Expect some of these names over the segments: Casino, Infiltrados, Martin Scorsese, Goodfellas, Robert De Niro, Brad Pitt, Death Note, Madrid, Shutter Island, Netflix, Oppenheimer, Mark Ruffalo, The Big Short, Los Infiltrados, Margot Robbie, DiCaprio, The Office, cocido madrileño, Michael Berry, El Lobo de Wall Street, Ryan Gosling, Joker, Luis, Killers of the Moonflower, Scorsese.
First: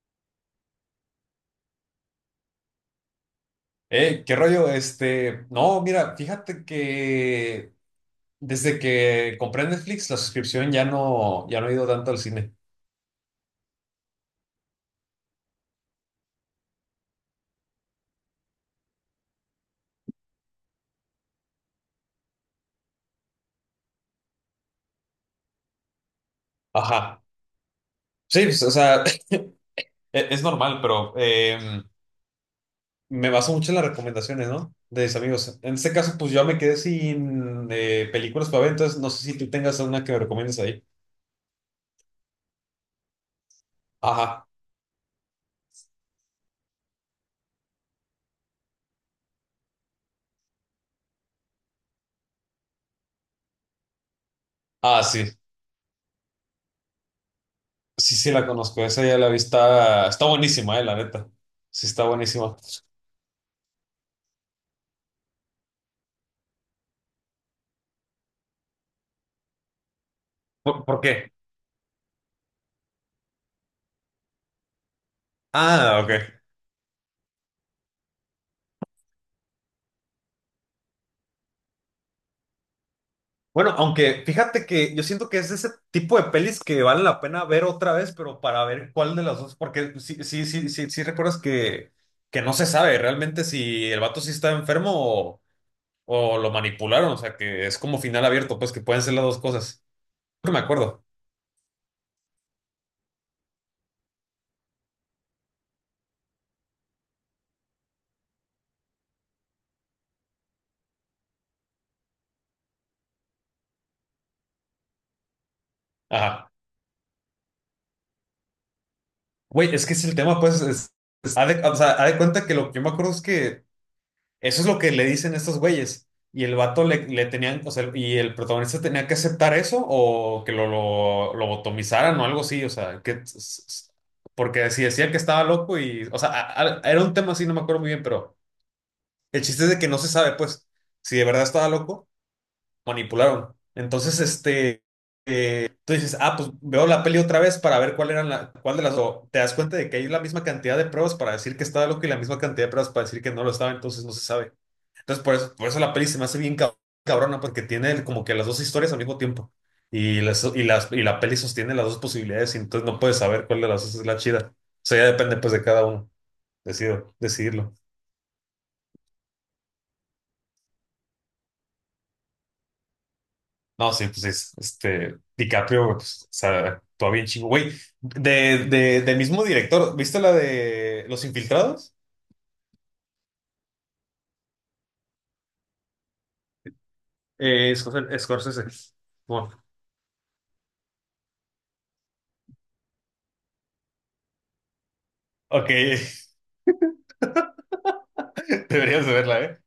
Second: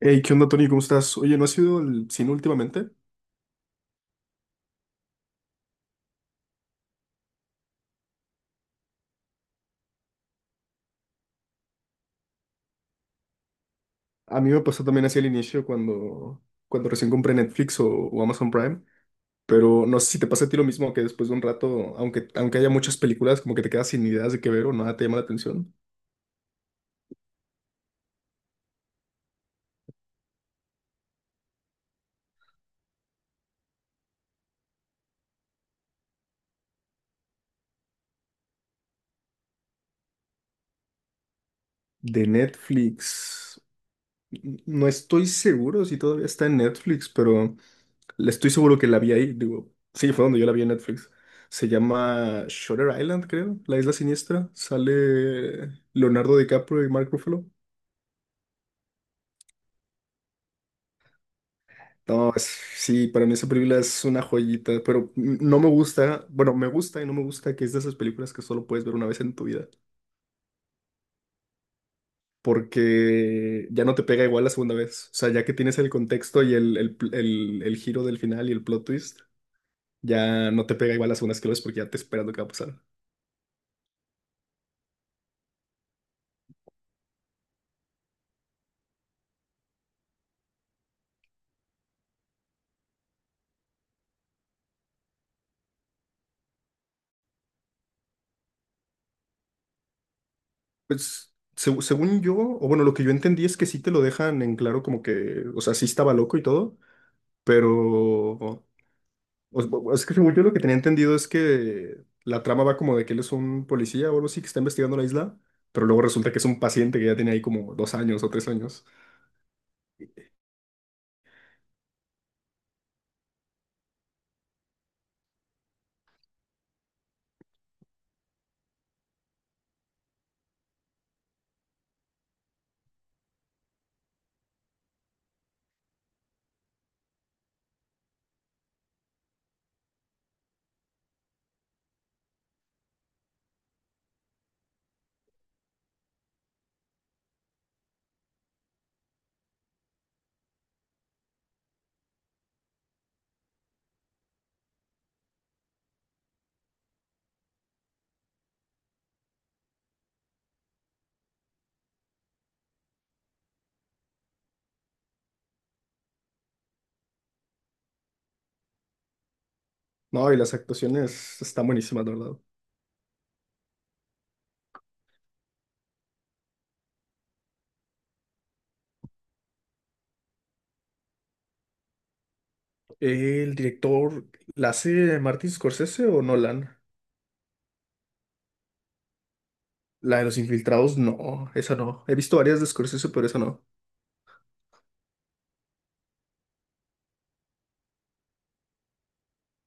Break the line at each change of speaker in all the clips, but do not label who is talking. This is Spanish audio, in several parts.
Hey, ¿qué onda, Tony? ¿Cómo estás? Oye, ¿no has ido al cine últimamente?
¿Qué rollo? No, mira, fíjate que desde que compré Netflix, la suscripción ya no he ido tanto al cine.
A mí me pasó también así al inicio cuando recién compré Netflix o Amazon Prime, pero no sé si te pasa a ti lo mismo que después de un rato, aunque haya muchas películas, como que te quedas sin ideas de qué ver o nada te llama la atención.
Ajá. Sí, pues, o sea, es normal, pero me baso mucho en las recomendaciones, ¿no? De mis amigos. En este caso, pues yo me quedé sin películas para ver, entonces no sé si tú tengas una que me recomiendes ahí.
De Netflix.
Ajá.
No estoy seguro si todavía está en Netflix, pero le estoy seguro que la vi ahí. Digo, sí, fue donde yo la vi en Netflix. Se llama Shutter Island, creo, La Isla Siniestra.
Ah, sí.
Sale Leonardo DiCaprio y Mark Ruffalo.
Sí, sí, la conozco. Esa ya la vi. Está buenísima, la neta. Sí, está
No, es-
buenísima.
sí, para mí esa película es una joyita, pero no me gusta, bueno, me gusta y no me gusta que es de esas películas que solo puedes ver una vez en tu vida,
¿ por qué?
porque ya no te pega igual la segunda vez. O sea, ya que tienes el
Ah, ok.
contexto y el giro del final y el plot twist. Ya no te pega igual las segundas que lo ves porque ya te esperas lo que va a pasar.
Bueno, aunque fíjate que yo siento que es ese tipo de pelis que vale la pena ver otra vez, pero para ver cuál de las dos, porque sí recuerdas que no se sabe realmente si el vato sí está enfermo o lo manipularon, o sea, que es como final abierto, pues que pueden ser las dos cosas. Creo que me acuerdo.
Pues, según yo, o bueno, lo que yo entendí es que sí te lo dejan en claro como que, o sea, sí estaba loco y todo, pero o- es que según yo lo que tenía entendido es que la trama va como de que él es un policía o algo así que está investigando la isla, pero luego resulta que es
Ajá.
un paciente que ya tiene ahí como 2 años o 3 años.
Güey, es que es el tema, o sea, haz de cuenta que lo que yo me acuerdo es que eso es lo que le dicen estos güeyes. Y el le tenían, o sea, y el protagonista tenía que aceptar eso o que lo lobotomizaran o algo así, o sea, porque si decían que estaba loco y, o sea, era un tema así, no me acuerdo muy bien, pero el chiste es de que no se sabe, pues, si de verdad estaba loco, manipularon. Entonces, tú dices, ah, pues veo la peli otra vez para ver cuál de las, o te das cuenta de que hay la misma cantidad de pruebas para decir que estaba loco y la misma cantidad de pruebas para decir que no lo estaba, entonces no se sabe. Entonces, por eso la peli se me hace bien cabrona, porque tiene como que las dos historias al mismo tiempo. Y la peli sostiene las dos posibilidades, y entonces no puedes saber cuál de las dos es la chida. O sea, ya depende pues de cada uno, decidirlo.
No, y las actuaciones están buenísimas, la verdad.
No, sí, pues es, DiCaprio, güey, pues, o sea, actúa bien chingo. Güey, del mismo director, ¿viste la de Los Infiltrados?
¿El director la hace Martin Scorsese o Nolan?
Scorsese. Scorsese. Bueno,
La de los infiltrados, no, esa no. He visto varias de Scorsese, pero esa no.
ok, deberías de verla, ¿eh?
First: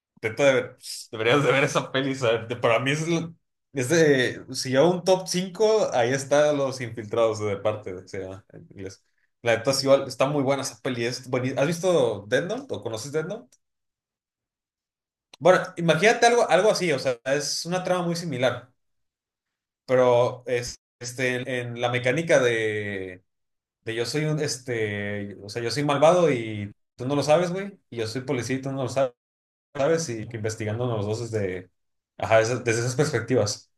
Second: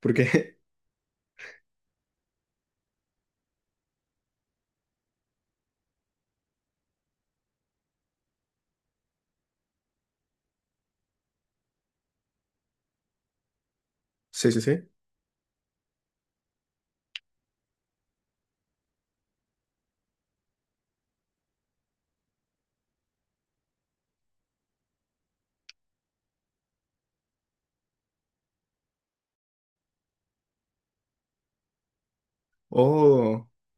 ¿Por
Neta,
qué?
pues, deberías de ver esa peli. ¿Sabes? Para mí es de, si yo un top 5 ahí está Los Infiltrados de parte, se llama en inglés. La neta, sí, igual, está muy buena esa peli. Es ¿Has visto Death Note o conoces Death Note?
Sí, sí, sí.
Bueno, imagínate algo así, o sea, es una trama muy similar, pero es, en la mecánica de yo soy un, este, o sea, yo soy malvado y tú no lo sabes, güey, y yo soy policía y tú no lo sabes. ¿Sabes? Y que investigando los dos desde, ajá, desde esas
Oh,
perspectivas.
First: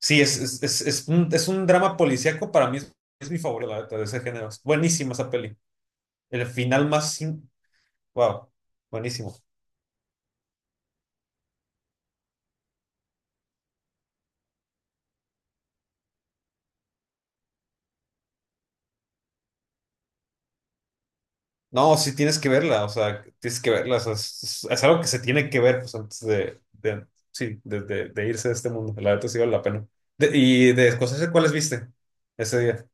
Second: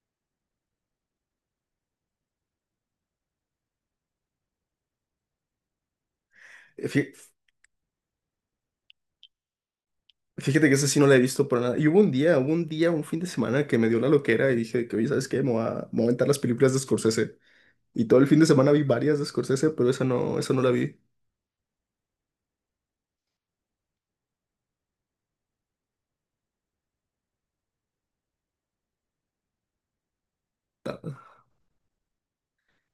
Sí, es un drama policíaco, para mí es mi favorito, la neta, de ese género. Es buenísima esa peli. El final
fí-
más... sin- wow, buenísimo.
fíjate que esa sí no la he visto para nada. Y hubo un día, un fin de semana que me dio la loquera y dije que, oye, ¿sabes qué? Me voy a aventar las películas de Scorsese. Y todo el fin de semana vi varias de Scorsese, pero esa no la vi.
No, sí tienes que verla, o sea, tienes que verla, o sea, es algo que se tiene que ver pues, sí, de irse de este mundo. La neta sí vale la pena. Y de
Ta-
Scorsese, ¿cuáles viste ese día?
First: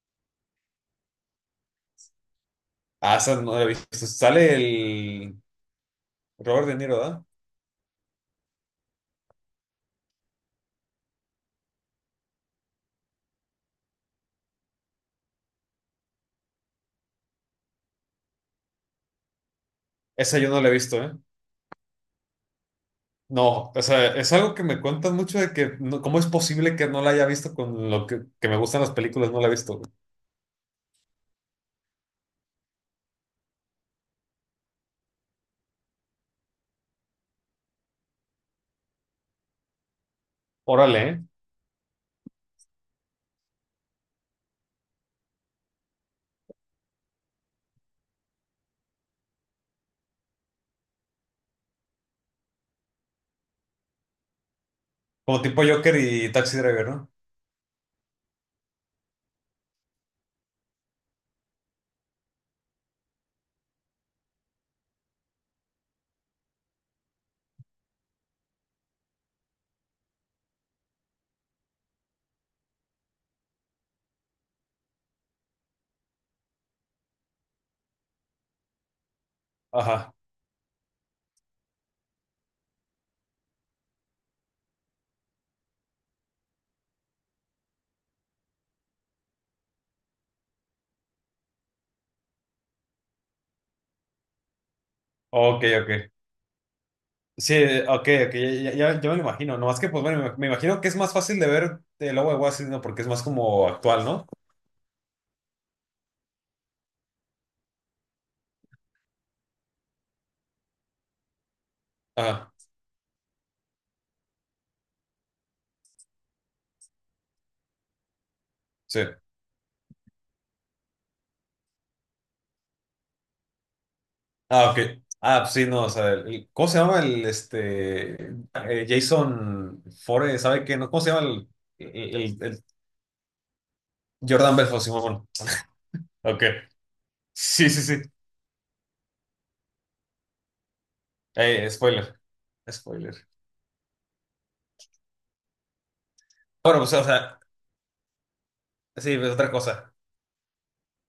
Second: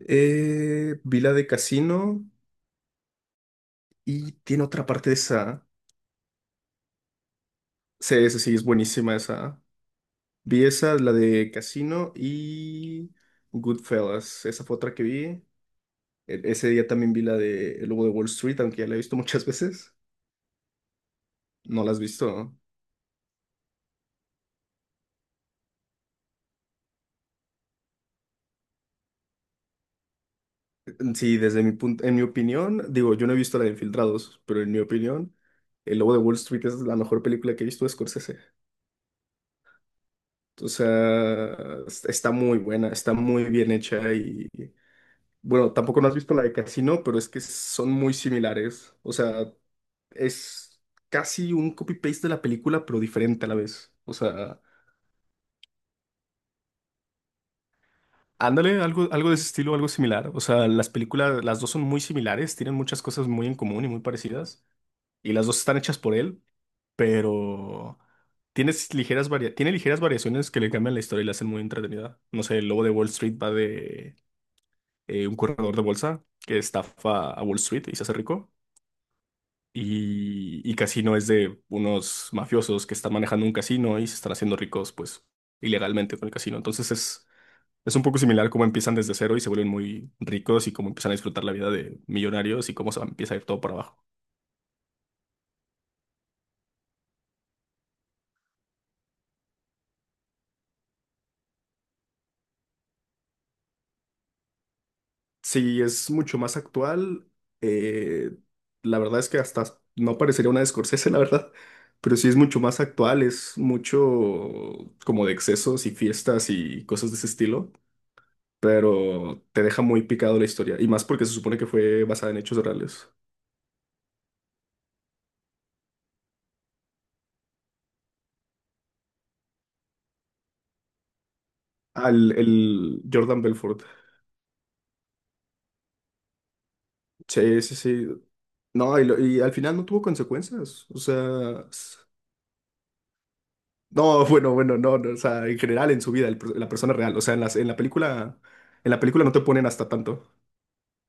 Vi la de Casino
Ah, esa no la he visto.
y
Sale
tiene otra parte de
el
esa.
Robert De Niro, ¿verdad?
Sí, esa sí, es buenísima esa. Vi esa, la de Casino y Goodfellas. Esa fue otra que vi. Ese día también vi la de El Lobo de Wall Street, aunque ya la he visto muchas veces.
Esa yo no la he visto, ¿eh?
No la has visto, ¿no?
No, o sea, es algo que me cuentan mucho de que, ¿cómo es posible que no la haya visto con lo que me gustan las películas? No la he visto.
Sí, desde mi punto, en mi opinión, digo, yo no he visto la de Infiltrados, pero en mi opinión, El Lobo de Wall Street es la mejor película que he visto de Scorsese. O
Órale, ¿eh?
sea, está muy buena, está muy bien hecha y bueno, tampoco no has visto la de Casino, pero es que son muy similares. O sea, es casi un copy-paste de la película, pero diferente a la vez. O sea,
¿Como tipo Joker y Taxi Driver, no?
ándale, algo, algo de ese estilo, algo similar. O sea, las películas, las dos son muy similares, tienen muchas cosas muy en común y muy parecidas. Y las dos están hechas por él, pero tiene ligeras variaciones que le cambian la historia y la hacen muy entretenida. No sé, el lobo de Wall Street va de un corredor de bolsa que estafa a Wall Street y se hace rico.
Ajá.
Y Casino es de unos mafiosos que están manejando un casino y se están haciendo ricos, pues, ilegalmente con el casino. Entonces es un poco similar cómo empiezan desde cero y se vuelven muy ricos y cómo empiezan a disfrutar la vida de millonarios y cómo se empieza a ir todo para abajo.
Ok, ok. Sí, ok, ok, ya me lo imagino. Nomás que, pues bueno, me imagino que es más fácil de ver el Lobo de Wall Street, ¿no? Porque es más como actual, ¿no?
Sí, es mucho más actual. eh, la verdad es que hasta no parecería una de Scorsese, la verdad, pero sí es
Ajá,
mucho más actual, es mucho como de excesos y fiestas y cosas de ese estilo,
sí.
pero te deja muy picado la historia y más porque se supone que fue basada en hechos reales.
Ah, ok. Ah, pues sí, no, o sea, ¿cómo se llama el, este, Jason Fore, ¿sabe qué? No, ¿cómo se llama el,
Al
el- el-
el Jordan Belfort.
Jordan Belfort, Simón? Ok.
Sí,
Sí,
sí,
sí, sí.
sí. No, y al final no tuvo consecuencias. O sea,
Spoiler. Spoiler.
no, no, no, o sea, en general en su vida, la
Bueno, pues,
persona
o
real. O sea,
sea,
en la
sí,
película
es
no te
otra
ponen hasta
cosa.
tanto.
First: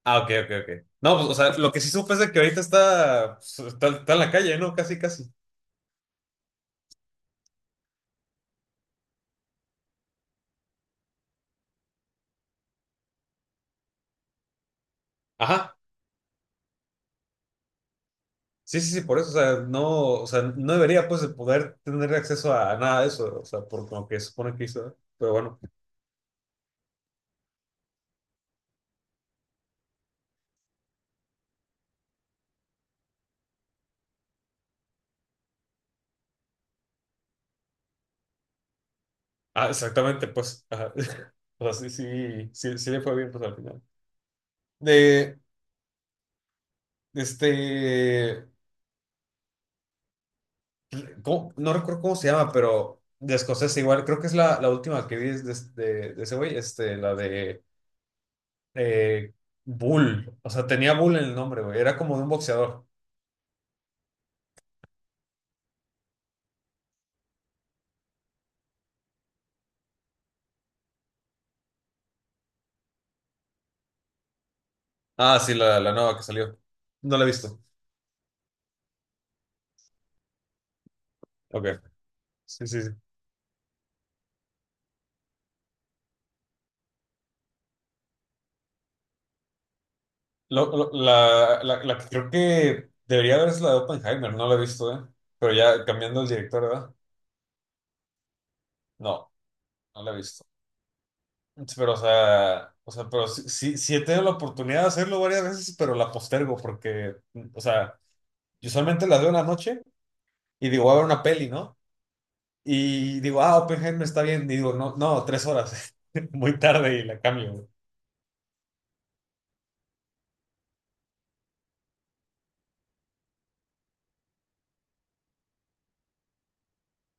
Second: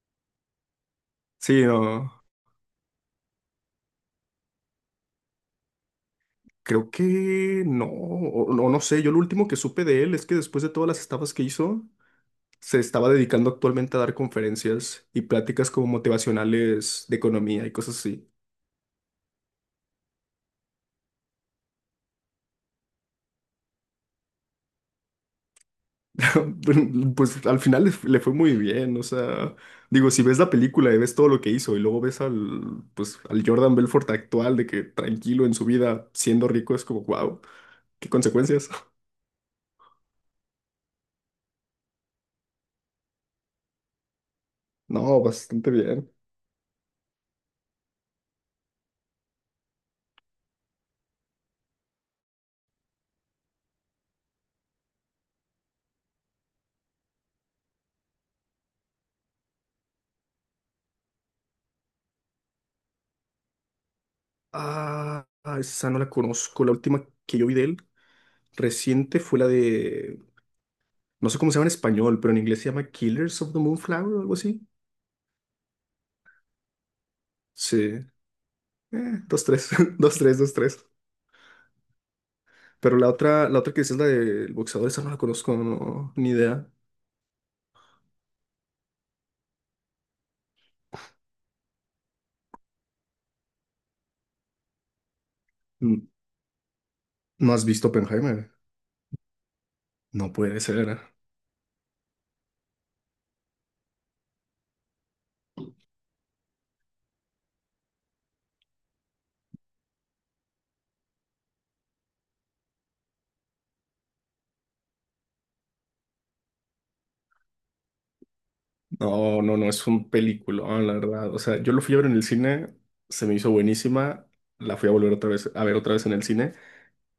Ah, ok, ok, ok. No, pues, o sea,
Sí,
lo que sí
no,
supe es de que ahorita está, está en la calle, ¿no? Casi, casi.
creo que no, o, no, no sé. Yo lo último que supe de él es que después de todas las estafas que hizo, se estaba dedicando actualmente a dar conferencias y pláticas
Ajá.
como motivacionales de economía y cosas así.
Sí, sí, sí, por eso, o sea, no debería, pues, de poder tener acceso a nada de eso, o sea, por lo que supone que hizo, pero bueno.
Pues al final le fue muy bien, o sea, digo, si ves la película y ves todo lo que hizo y luego ves al, pues, al Jordan Belfort actual de que tranquilo en su vida, siendo rico, es como, wow, qué consecuencias.
Ah, exactamente, pues, ajá. O sea, sí le fue bien, pues, al final.
No,
De,
bastante bien.
este, ¿Cómo? No recuerdo cómo se llama, pero de escocés igual, creo que es la última que vi de ese güey, este, la de eh, Bull, o sea, tenía Bull en el nombre, güey, era como de un boxeador.
Ah, ah, esa no la conozco. La última que yo vi de él reciente fue la de, no sé cómo se llama en español, pero en inglés se llama Killers of the Moonflower o algo así.
Ah, sí, la nueva que salió. No la he visto.
Sí, dos, tres, dos, tres, dos, tres.
Ok, sí, sí, sí.
Pero la otra que dices, la del boxeador, esa no la conozco, no, ni idea.
La que creo que debería haber es la de Oppenheimer, no la he visto, ¿eh? Pero ya
N-
cambiando el director, ¿verdad?
¿No has visto Oppenheimer?
No, no la he
No
visto.
puede ser.
Pero, o sea, pero sí, sí, sí he tenido la oportunidad de hacerlo varias veces, pero la postergo porque, o sea... Yo solamente las veo en la noche y digo, voy a ver una peli, ¿no? Y digo, ah, Oppenheimer está bien. Y digo, no, no, tres horas. Muy tarde y la cambio, güey.
No, es un peliculón, la verdad. O sea, yo lo fui a ver en el cine, se me hizo buenísima, la fui a volver otra vez, a ver otra vez en el cine.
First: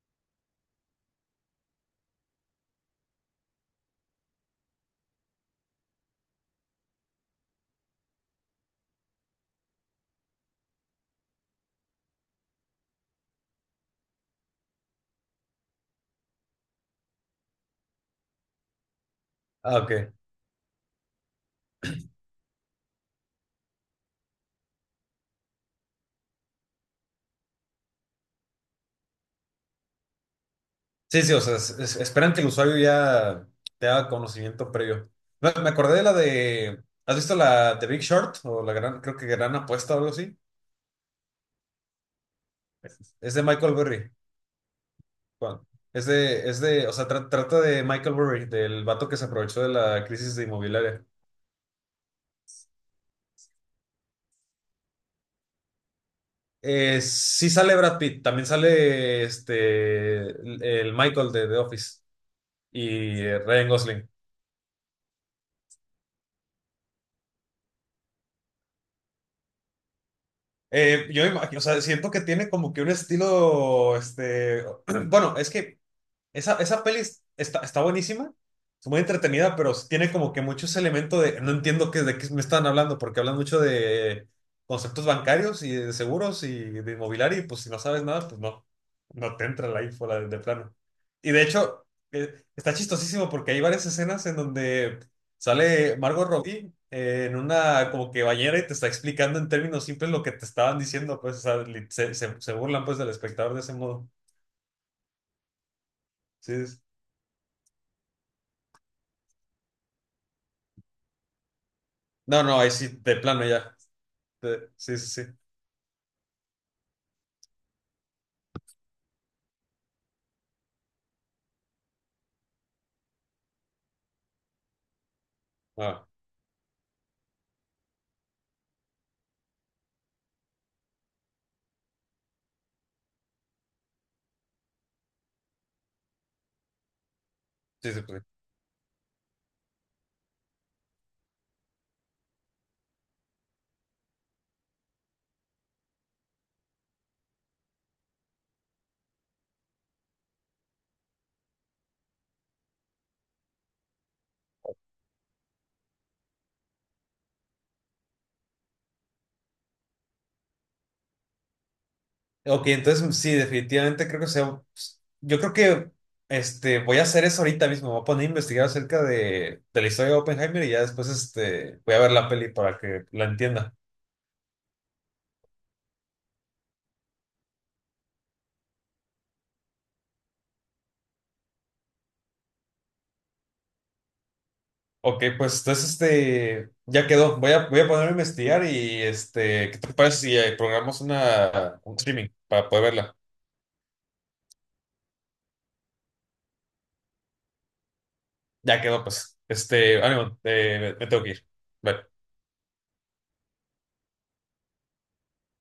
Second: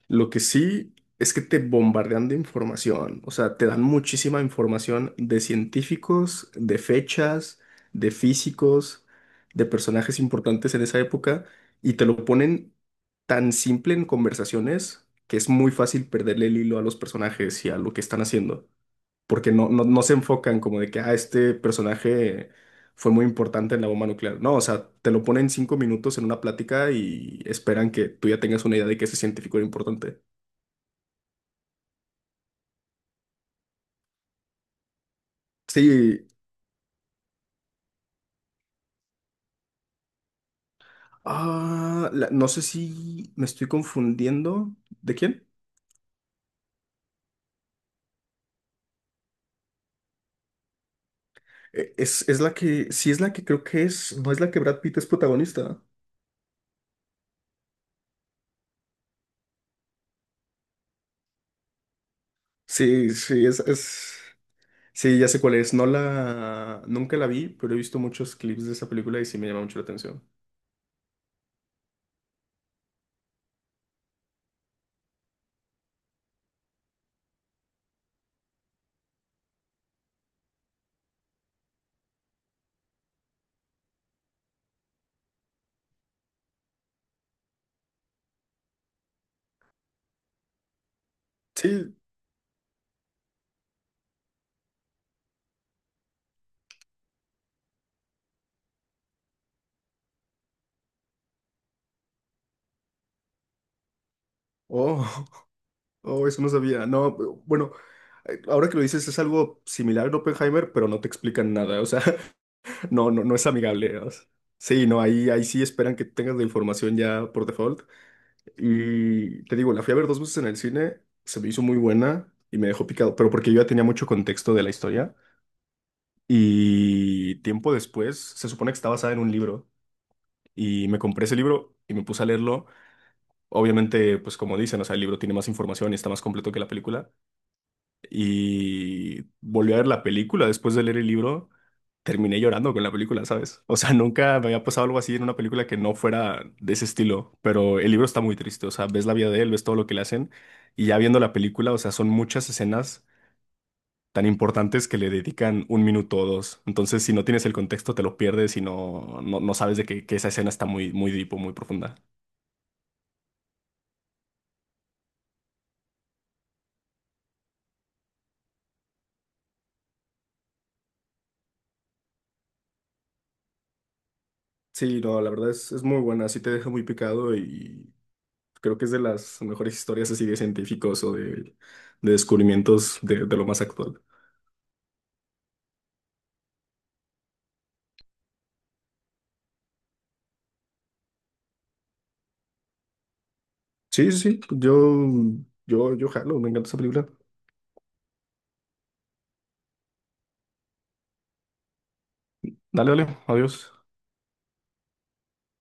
Lo que sí es que te bombardean de información, o sea, te dan muchísima información de científicos, de fechas, de físicos, de personajes importantes en esa época, y te lo ponen tan simple en conversaciones que es muy fácil perderle el hilo a los personajes y a lo que están haciendo, porque
Ah,
no
ok.
se enfocan como de que, ah, este personaje fue muy importante en la bomba nuclear. No, o sea, te lo ponen 5 minutos en una plática y esperan que tú ya tengas una idea de que ese científico era importante.
Sí, sí, o sea, esperan que el usuario ya te haga conocimiento previo. Me acordé de la
Sí.
de. ¿Has visto la The Big Short? O La Gran, creo que Gran Apuesta o algo así.
No sé si
Es de
me estoy
Michael Berry.
confundiendo. ¿De quién?
Juan. Es de, o sea, trata de Michael Berry, del vato que se aprovechó de la crisis de inmobiliaria.
Es la que, sí es la que creo que es, no es la que Brad Pitt es protagonista.
Sí sale Brad Pitt, también sale este el Michael de The Office
Sí,
y
sí, es,
Ryan Gosling.
es, sí, ya sé cuál es. No la, nunca la vi, pero he visto muchos clips de esa película y sí me llama mucho la atención.
Yo imagino, o sea, siento que tiene como que un estilo, este, bueno, es que esa peli está, está buenísima, es muy entretenida, pero sí tiene como que muchos elementos de, no entiendo qué, de qué me están hablando, porque hablan mucho de conceptos bancarios y de seguros y de inmobiliario, y pues si no sabes nada, pues no, no te entra la info de plano. Y de hecho,
Sí.
está chistosísimo porque hay varias escenas en donde sale Margot Robbie en una como que bañera y te está explicando en términos simples lo que te estaban diciendo, pues, o sea, se burlan pues del espectador de ese modo.
Oh, oh, eso no
Sí, sí, sí.
sabía. No, bueno, ahora que lo dices es algo similar a Oppenheimer, pero no te explican nada. O sea,
No, no, ahí sí, de
No
plano
es
ya.
amigable, o sea. Sí,
Sí,
no,
sí, sí.
ahí sí esperan que tengas la información ya por default. Y te digo, la fui a ver 2 veces en el cine, se me hizo muy buena y me dejó picado, pero porque yo ya tenía mucho contexto de la historia.
Ah,
Y tiempo después, se supone que está basada en un libro y me compré ese libro y me puse a leerlo. Obviamente, pues como dicen, o sea, el libro tiene más información y está más completo que la película.
sí, sí, pues sí.
Y volví a ver la película después de leer el libro, terminé llorando con la película, ¿sabes? O sea, nunca me había pasado algo así en una película que no fuera de ese estilo, pero el libro está muy triste, o sea, ves la vida de él, ves todo lo que le hacen y ya viendo la película, o sea, son muchas escenas tan importantes que le dedican un minuto o dos. Entonces, si no tienes el contexto, te lo pierdes y no sabes de que esa escena está muy, muy deep o muy profunda.
Ok, entonces sí, definitivamente creo que sea. Yo creo que este, voy a hacer eso ahorita mismo. Me voy a poner a investigar acerca de la historia de Oppenheimer y ya después este, voy a ver la peli para que la entienda.
Sí, no, la verdad es muy buena, sí te deja muy picado y creo que es de las mejores historias así de científicos o de descubrimientos de lo más actual.
Ok, pues entonces este, ya quedó. Voy a ponerme a investigar y este, ¿qué te parece si programamos una, un streaming para poder verla?
Sí, sí, sí, yo jalo, me encanta esa película.
Ya quedó, pues. Este, ánimo, me tengo que ir. Bye.
Dale, dale, adiós.